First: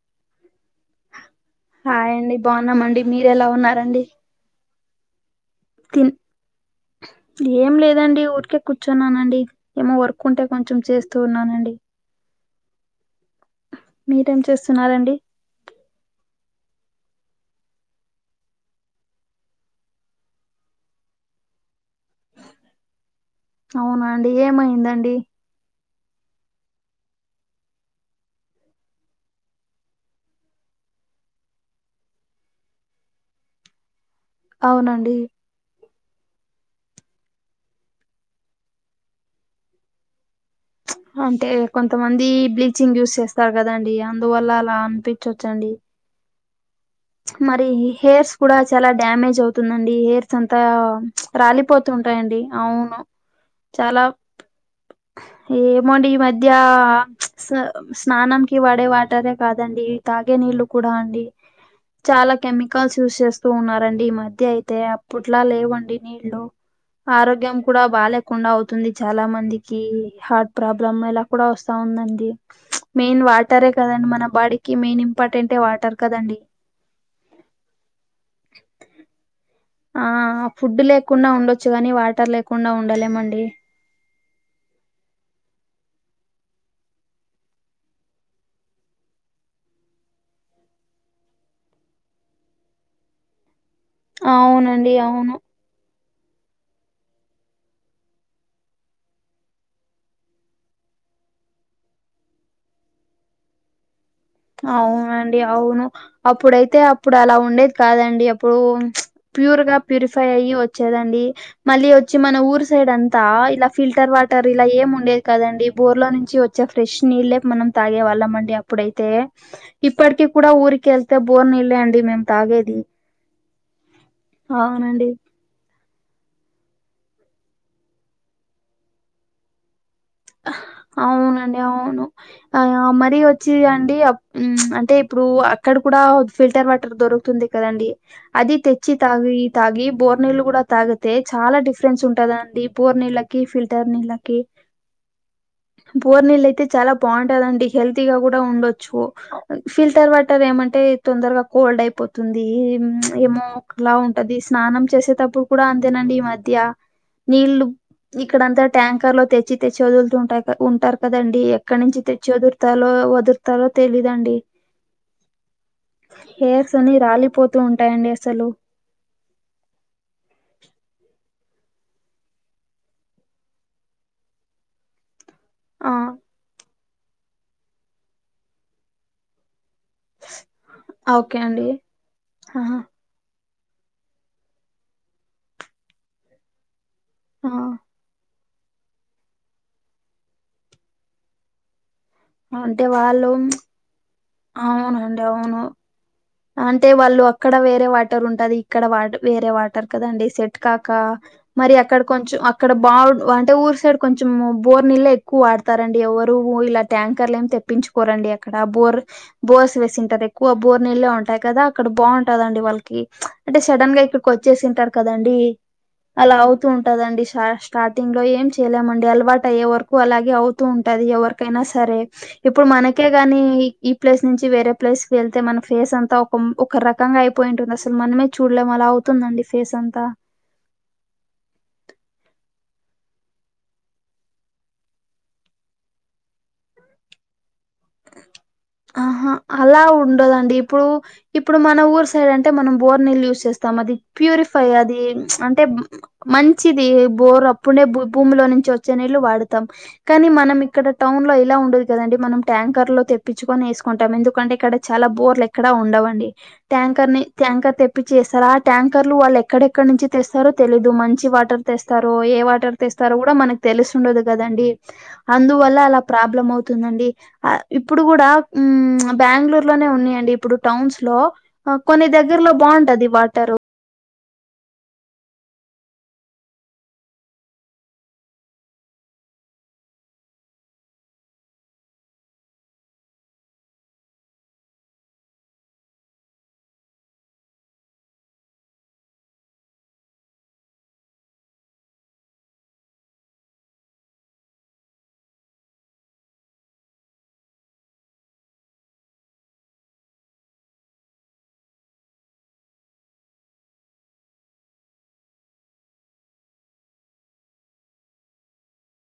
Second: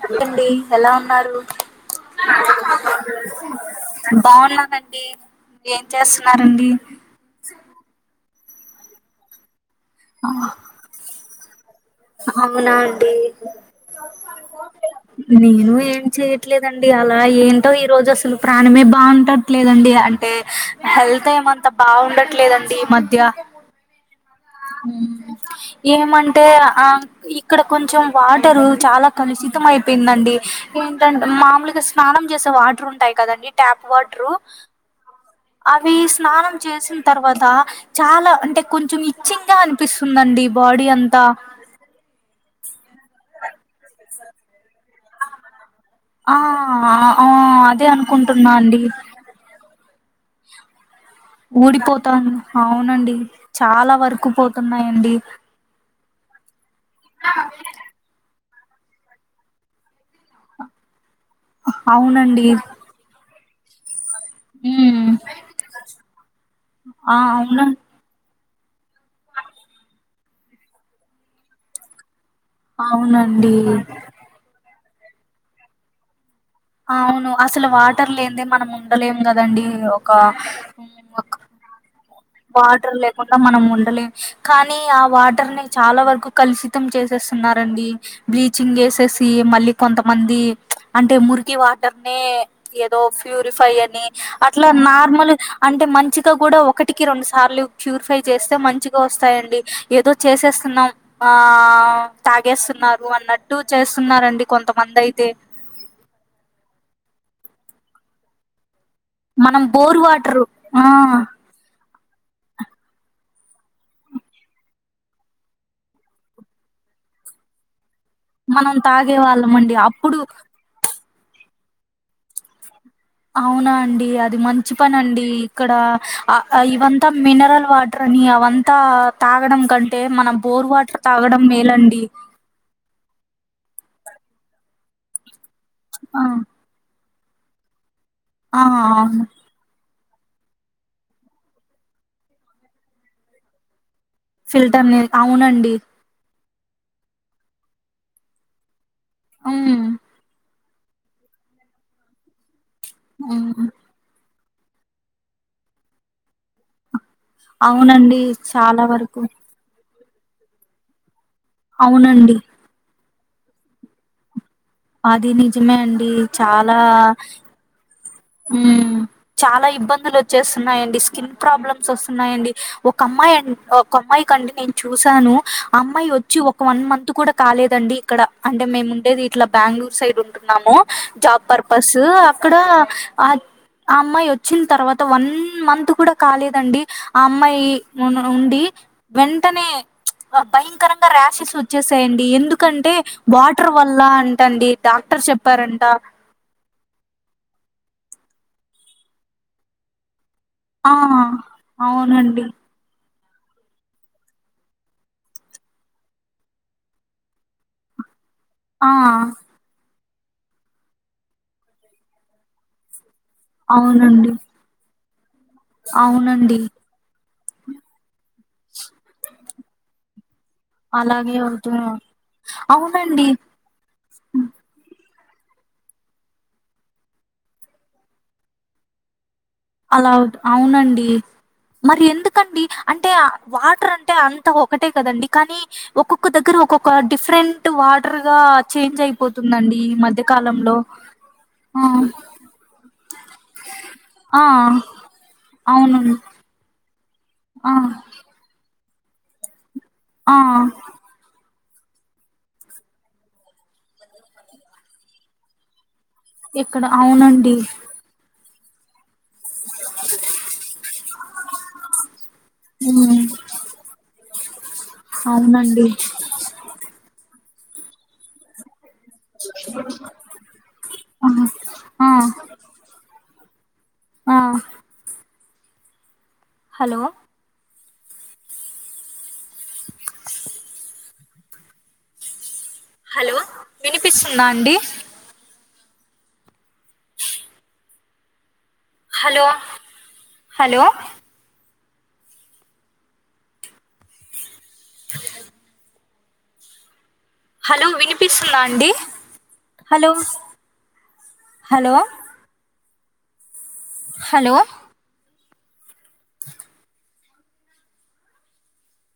Hello అండి ఎలా ఉన్నారు హాయ్ అండి బాగున్నామండి మీరు ఎలా ఉన్నారండి బాగున్నానండి ఏం తిన్ చేస్తున్నారండి ఏం లేదండి ఊరికే కూర్చున్నానండి ఏమో వర్క్ ఉంటే కొంచెం చేస్తూ ఉన్నానండి అవునా అండి మీరేం చేస్తున్నారండి నేను ఏం చేయట్లేదండి అలా ఏంటో ఈ రోజు అసలు ప్రాణమే బాగుంటట్లేదండి అంటే హెల్త్ ఏమంతా బాగుండట్లేదండి ఈ మధ్య అవునా అండి ఏమైంది ఏమంటే ఆ ఇక్కడ కొంచెం వాటరు చాలా కలుషితం అయిపోయిందండి ఏంటంటే మామూలుగా స్నానం చేసే వాటర్ ఉంటాయి కదండి ట్యాప్ వాటరు అవునండి అవి స్నానం చేసిన తర్వాత చాలా అంటే కొంచెం ఇచ్చింగా అని అనిపిస్తుందండి బాడీ అంతా అంటే కొంతమంది బ్లీచింగ్ యూస్ చేస్తారు కదండి అందువల్ల అలా అనిపించవచ్చండి ఆ ఆ మరి అదే హెయిర్స్ అనుకుంటున్నా కూడా అండి చాలా డ్యామేజ్ అవుతుందండి హెయిర్స్ అంతా ఊడిపోతాను రాలిపోతుంటాయండి అవును అవునండి చాలా వరకు పోతున్నాయండి ఏమోండి ఈ మధ్య స్నానం కి వడే వాటరే కాదండి తాగే నీళ్ళు కూడా అండి చాలా అవునండి కెమికల్స్ యూజ్ చేస్తూ ఉన్నారండి ఈ మధ్య అయితే ఉమ్ అప్పుట్లా లేవండి నీళ్లు ఆ ఆరోగ్యం అవున కూడా బాలే కుండా అవుతుంది చాలా మందికి హార్ట్ ప్రాబ్లం ఇలా కూడా వస్తా ఉందండి మెయిన్ వాటరే అవునండి కదండి మన బాడీకి మెయిన్ ఇంపార్టెంటే వాటర్ కదండి అవును అసలు వాటర్ లేనిదే మనం ఉండలేం కదండి ఆ ఫుడ్ లేకుండా ఉండొచ్చు గాని వాటర్ లేకుండా వాటర్ లేకుండా ఉండలేమండి మనం ఉండలేం కానీ ఆ వాటర్ ని చాలా వరకు కలుషితం చేసేస్తున్నారండి బ్లీచింగ్ వేసేసి మళ్ళీ కొంతమంది అంటే మురికి ఈ వాటర్ ని ఏదో ప్యూరిఫై అని అట్లా అవునండి నార్మల్ అవును అంటే మంచిగా కూడా ఒకటికి రెండు సార్లు ప్యూరిఫై చేస్తే మంచిగా వస్తాయండి ఏదో చేసేస్తున్నాం ఆ తాగేస్తున్నారు అన్నట్టు చేస్తున్నారండి కొంతమంది అయితే అవునండి అవును అప్పుడైతే అప్పుడు అలా ఉండేది కాదండి అప్పుడు మనం ప్యూర్ గా బోర్ ప్యూరిఫై వాటరు అయ్యి ఆ వచ్చేదండి మళ్ళీ వచ్చి మన ఊరు సైడ్ అంతా ఇలా ఫిల్టర్ వాటర్ ఇలా ఏం ఉండేది కదండి బోర్ లో నుంచి వ చ్చే ఫ్రెష్ నీళ్లే మనం తాగేవాళ్ళం అండి మనం అప్పుడైతే తాగే వాళ్ళమండి అప్పుడు ఇప్పటికి కూడా ఊరికెళ్తే బోర్ నీళ్లే అండి మేము తాగేది అవునా అండి అది మంచి పని అవునండి అండి ఇక్కడ ఇవంతా మినరల్ వాటరని అవంతా తాగడం కంటే టే మన బోర్ వాటర్ తాగడం అవునండి మేలండి అవును ఆ మరీ వచ్చి అండి అంటే ఇప్పుడు అక్కడ కూడా ఆ ఫిల్టర్ వాటర్ దొరుకుతుంది కదా అండి అది ఆ తెచ్చి అవును తాగి తాగి బోర్ నీళ్ళలు కూడా తాగితే చాలా డిఫరెన్స్ ఉంటదండి బోర్ నీళ్ళకి ఫిల్టర్ నీళ్ళకి ఫిల్టర్ నీళ్ళు అవునండి బోర్ నీళ్ళ అయితే చాలా బాగుంటదండి హెల్తీ గా కూడా ఉండొచ్చు ఉమ్ ఫీల్టార్ వాటర్ టర్ ఏమంటే తొందరగా కోల్డ్ అయిపోతుంది ఏమో ఉమ్ ఒక లా ఉం టాది స్నానం చేసేటప్పుడు కూడా అంతేనండి ఈ మధ్య నీళ్ళ అవునండి ఇక్కడంతా చాలా ట్యాంకర్ వరకు లో తెచ్చి తెచ్చివదులుతుంటా ఉంటారు కదండి ఎక్కడ నుంచి తెచ్చి అవునండి వదురుతాలో వదురుతారో తెలీదండి అది నిజమే అండి హెయిర్స్ చాలా అని రాలిపోతూ ఉంటాయండి అసలు. చాలా ఇబ్బందులు వచ్చేస్తున్నాయండి స్కిన్ ప్రాబ్లమ్స్ వస్తున్నాయండి. ఒక అమ్మాయి అన్ ఒక అమ్మాయి కండి నేను చూసాను. ఆ అమ్మాయి వచ్చి ఒక వన్ మంత్ కూడా కాలేదండి ఇక్కడ అంటే మేము ఉండేది. ఇట్లా బెంగళూరు సైడ్ ఉంటున్నాము ఓకే జాబ్ అండి పర్పస్ అక్కడ. ఆ ఆ అమ్మాయి వచ్చిన తర్వాత వన్ మంత్ కూడా కాలేదండి. ఆ అమ్మాయి ఉండి వెంటనే భయంకరంగా రాషెస్స్ వ. వచ్చేసేయండి అంటే ఎందుకంటే వాళ్ళు వాటర్ వల్ల అంట అండి డాక్టర్ అవునండి అవును చెప్పారంట. అంటే వాళ్ళు అక్కడ వేరే వాటర్ ఉంటది ఇక్కడ వా వేరే వాటర్ కదండి సెట్. కాక ఆ మరి అక్కడ కొంచెం అవునండి అక్. ఇక్కడ బాగ్ అంటే ఊరు సైడ్ కొంచెం బోర్ నీళ్ళ ఎక్కువ వాడతారండి ఎవరు ఇలా ట్యాంకర్లు ఏమ్ తెప్. ప్పించుకోరండి అక్కడ ఆ బోర్ బోర్స్ వేసింటరు ఎక్కువ బోర్ నీళ్ళే ఉన్. టాయి కదా అక్కడ బాగుంటదండి వాళ్ళకి అంటే సడన్ గా ఇక్కడికి అవునండి వచ్చేసింటారు కదండి. అలా అవునండి అవుతూ ఉంటదండి షా స్టార్టింగ్ లో ఏంచే. ఎల్లామండి అలవాటు అయ్యే వరకు అలాగే అవుతూ ఉంటది అలాగే ఎవరికైనా అవుతూ సరే. ఇప్పుడు అవునండి మనకేగాని ఈ ప్లేస్ నుంచి వేరే ప్లేస్ క వెళ్తే మన ఫేస్ అన్. ఒక రకంగా అయిపోయింటుంది అసలు మనమే చూడలేం అలా అవుతుందండి ఫేస్ అంతా. అలా అవుతూ- అవునండి. మరి ఎందుకండి అంటే వాటర్ అంటే అంత ఒకటే కదండి కానీ. ఒక్కొక్క దగ్గర ఒక్కొక్క డిఫరెంట్ వాటర్ గా. చేంజ్ ఆహా అయిపోతుందండి అలా ఈ మధ్య ఉండదండి కాలంలో ఇప్పుడు ఇప్పుడు మన ఆ ఊరు సైడ్ అన్. మనం బోర్ నీళ్లు యూస్ చేస్తాం అది ఆ ప్యూరిఫై అది అంటే అవునండి మన్. చిది బోర్ ఆ అప్పుడే భూమిలో నుంచి వచ్చే నీళ్లు వాడుతాం కానీ ఆ మనం ఇక్కడ. టౌన్ లో ఇలా ఉండదు కదండి మనం ట్యాంకర్ లో తెప్. ప్పించుకొని వేసుకుంటాం ఎందుకంటే ఇక్కడ చాలా బోర్లు ఎక్కడా ఉండవండి ఇక్కడ ట్యాంకర్ ని అవునండి ట్యాంకర్ తెప్. ప్పిచేస్తారా ట్యాంకర్లు వాళ్ళు ఎక్. ఎక్కడెక్కడ నుంచి తెస్తారో తెలీదు మంచి వాటర్ తెస్తారు ఏ వాటర్ తెస్తారో ఉమ్ కూడా మనక్. తెలుసుండదు కదండి అందువల్ల అవునండి అలా ప్రాబ్లం అవుతుందండి ఆ ఇప్ తె. ఇప్పుడు కూడా ఊ బెంగళూరు లోనే ఉన్నాయండి ఇప్పుడు. టౌన్స్ లో ఆ కొన్ని ఆ దగ్గర లో బాగుంటది వాటర్. ఆ. హలో. హలో వినిపిస్తుందా అండి. Hello hello. హా హలో వినిపిస్తున్నా అండి హలో హలో. హలో.